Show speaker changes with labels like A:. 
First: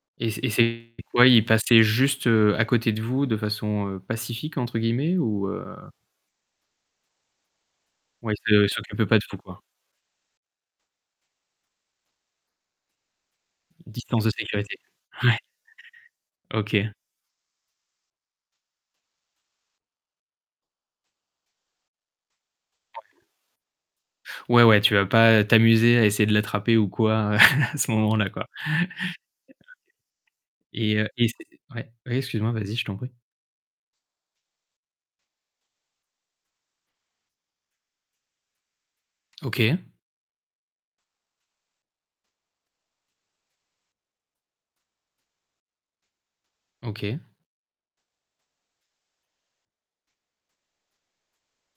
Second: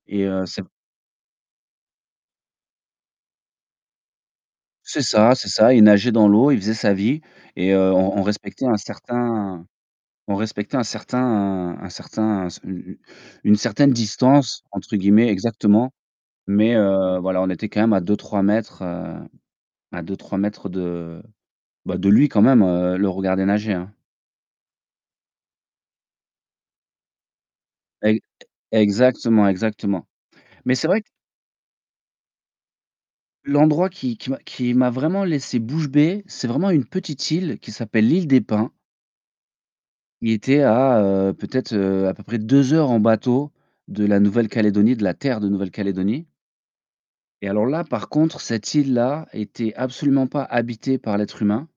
A: Et
B: Et c'est
A: heu,
B: et
A: c'est
B: c'est quoi, il passait juste, heu, à côté de vous de façon «pacifique» entre
A: C'est
B: guillemets
A: ça, c'est
B: ou heu?
A: ça, il nageait dans l'eau, il faisait sa vie et heu, on on
B: Ouais, il se
A: respectait
B: il
A: un
B: s'occupait pas de vous, quoi?
A: certain on respectait un certain un certain c u u «une certaine
B: Distance de
A: distance»
B: sécurité?
A: entre guillemets,
B: Ouais.
A: exactement, mais
B: OK.
A: heu, voilà, on était quand même à 2-3 m, heu, à 2-3 m de bah, de lui quand même, heu, le
B: OK.
A: regarder nager, hein.
B: Ouais, ouais, tu vas pas t'amuser à essayer de l'attraper ou quoi à ce
A: Ex
B: moment-là, quoi.
A: exactement, exactement mais c'est
B: Et
A: vrai q
B: heu et c'est ouais, oui, excuse-moi, vas-y, je t'en prie.
A: L'endroit qui qui m'a qui m'a vraiment laissé bouche bée, c'est vraiment une petite île qui s'appelle l'île des Pins.
B: OK.
A: Il était à, heu, peut-être, heu, à peu près 2 heures en bateau de la Nouvelle-Calédonie, de la terre de Nouvelle-Calédonie
B: OK.
A: et alors là, par contre, cette île-là était absolument pas habitée par l'être humain.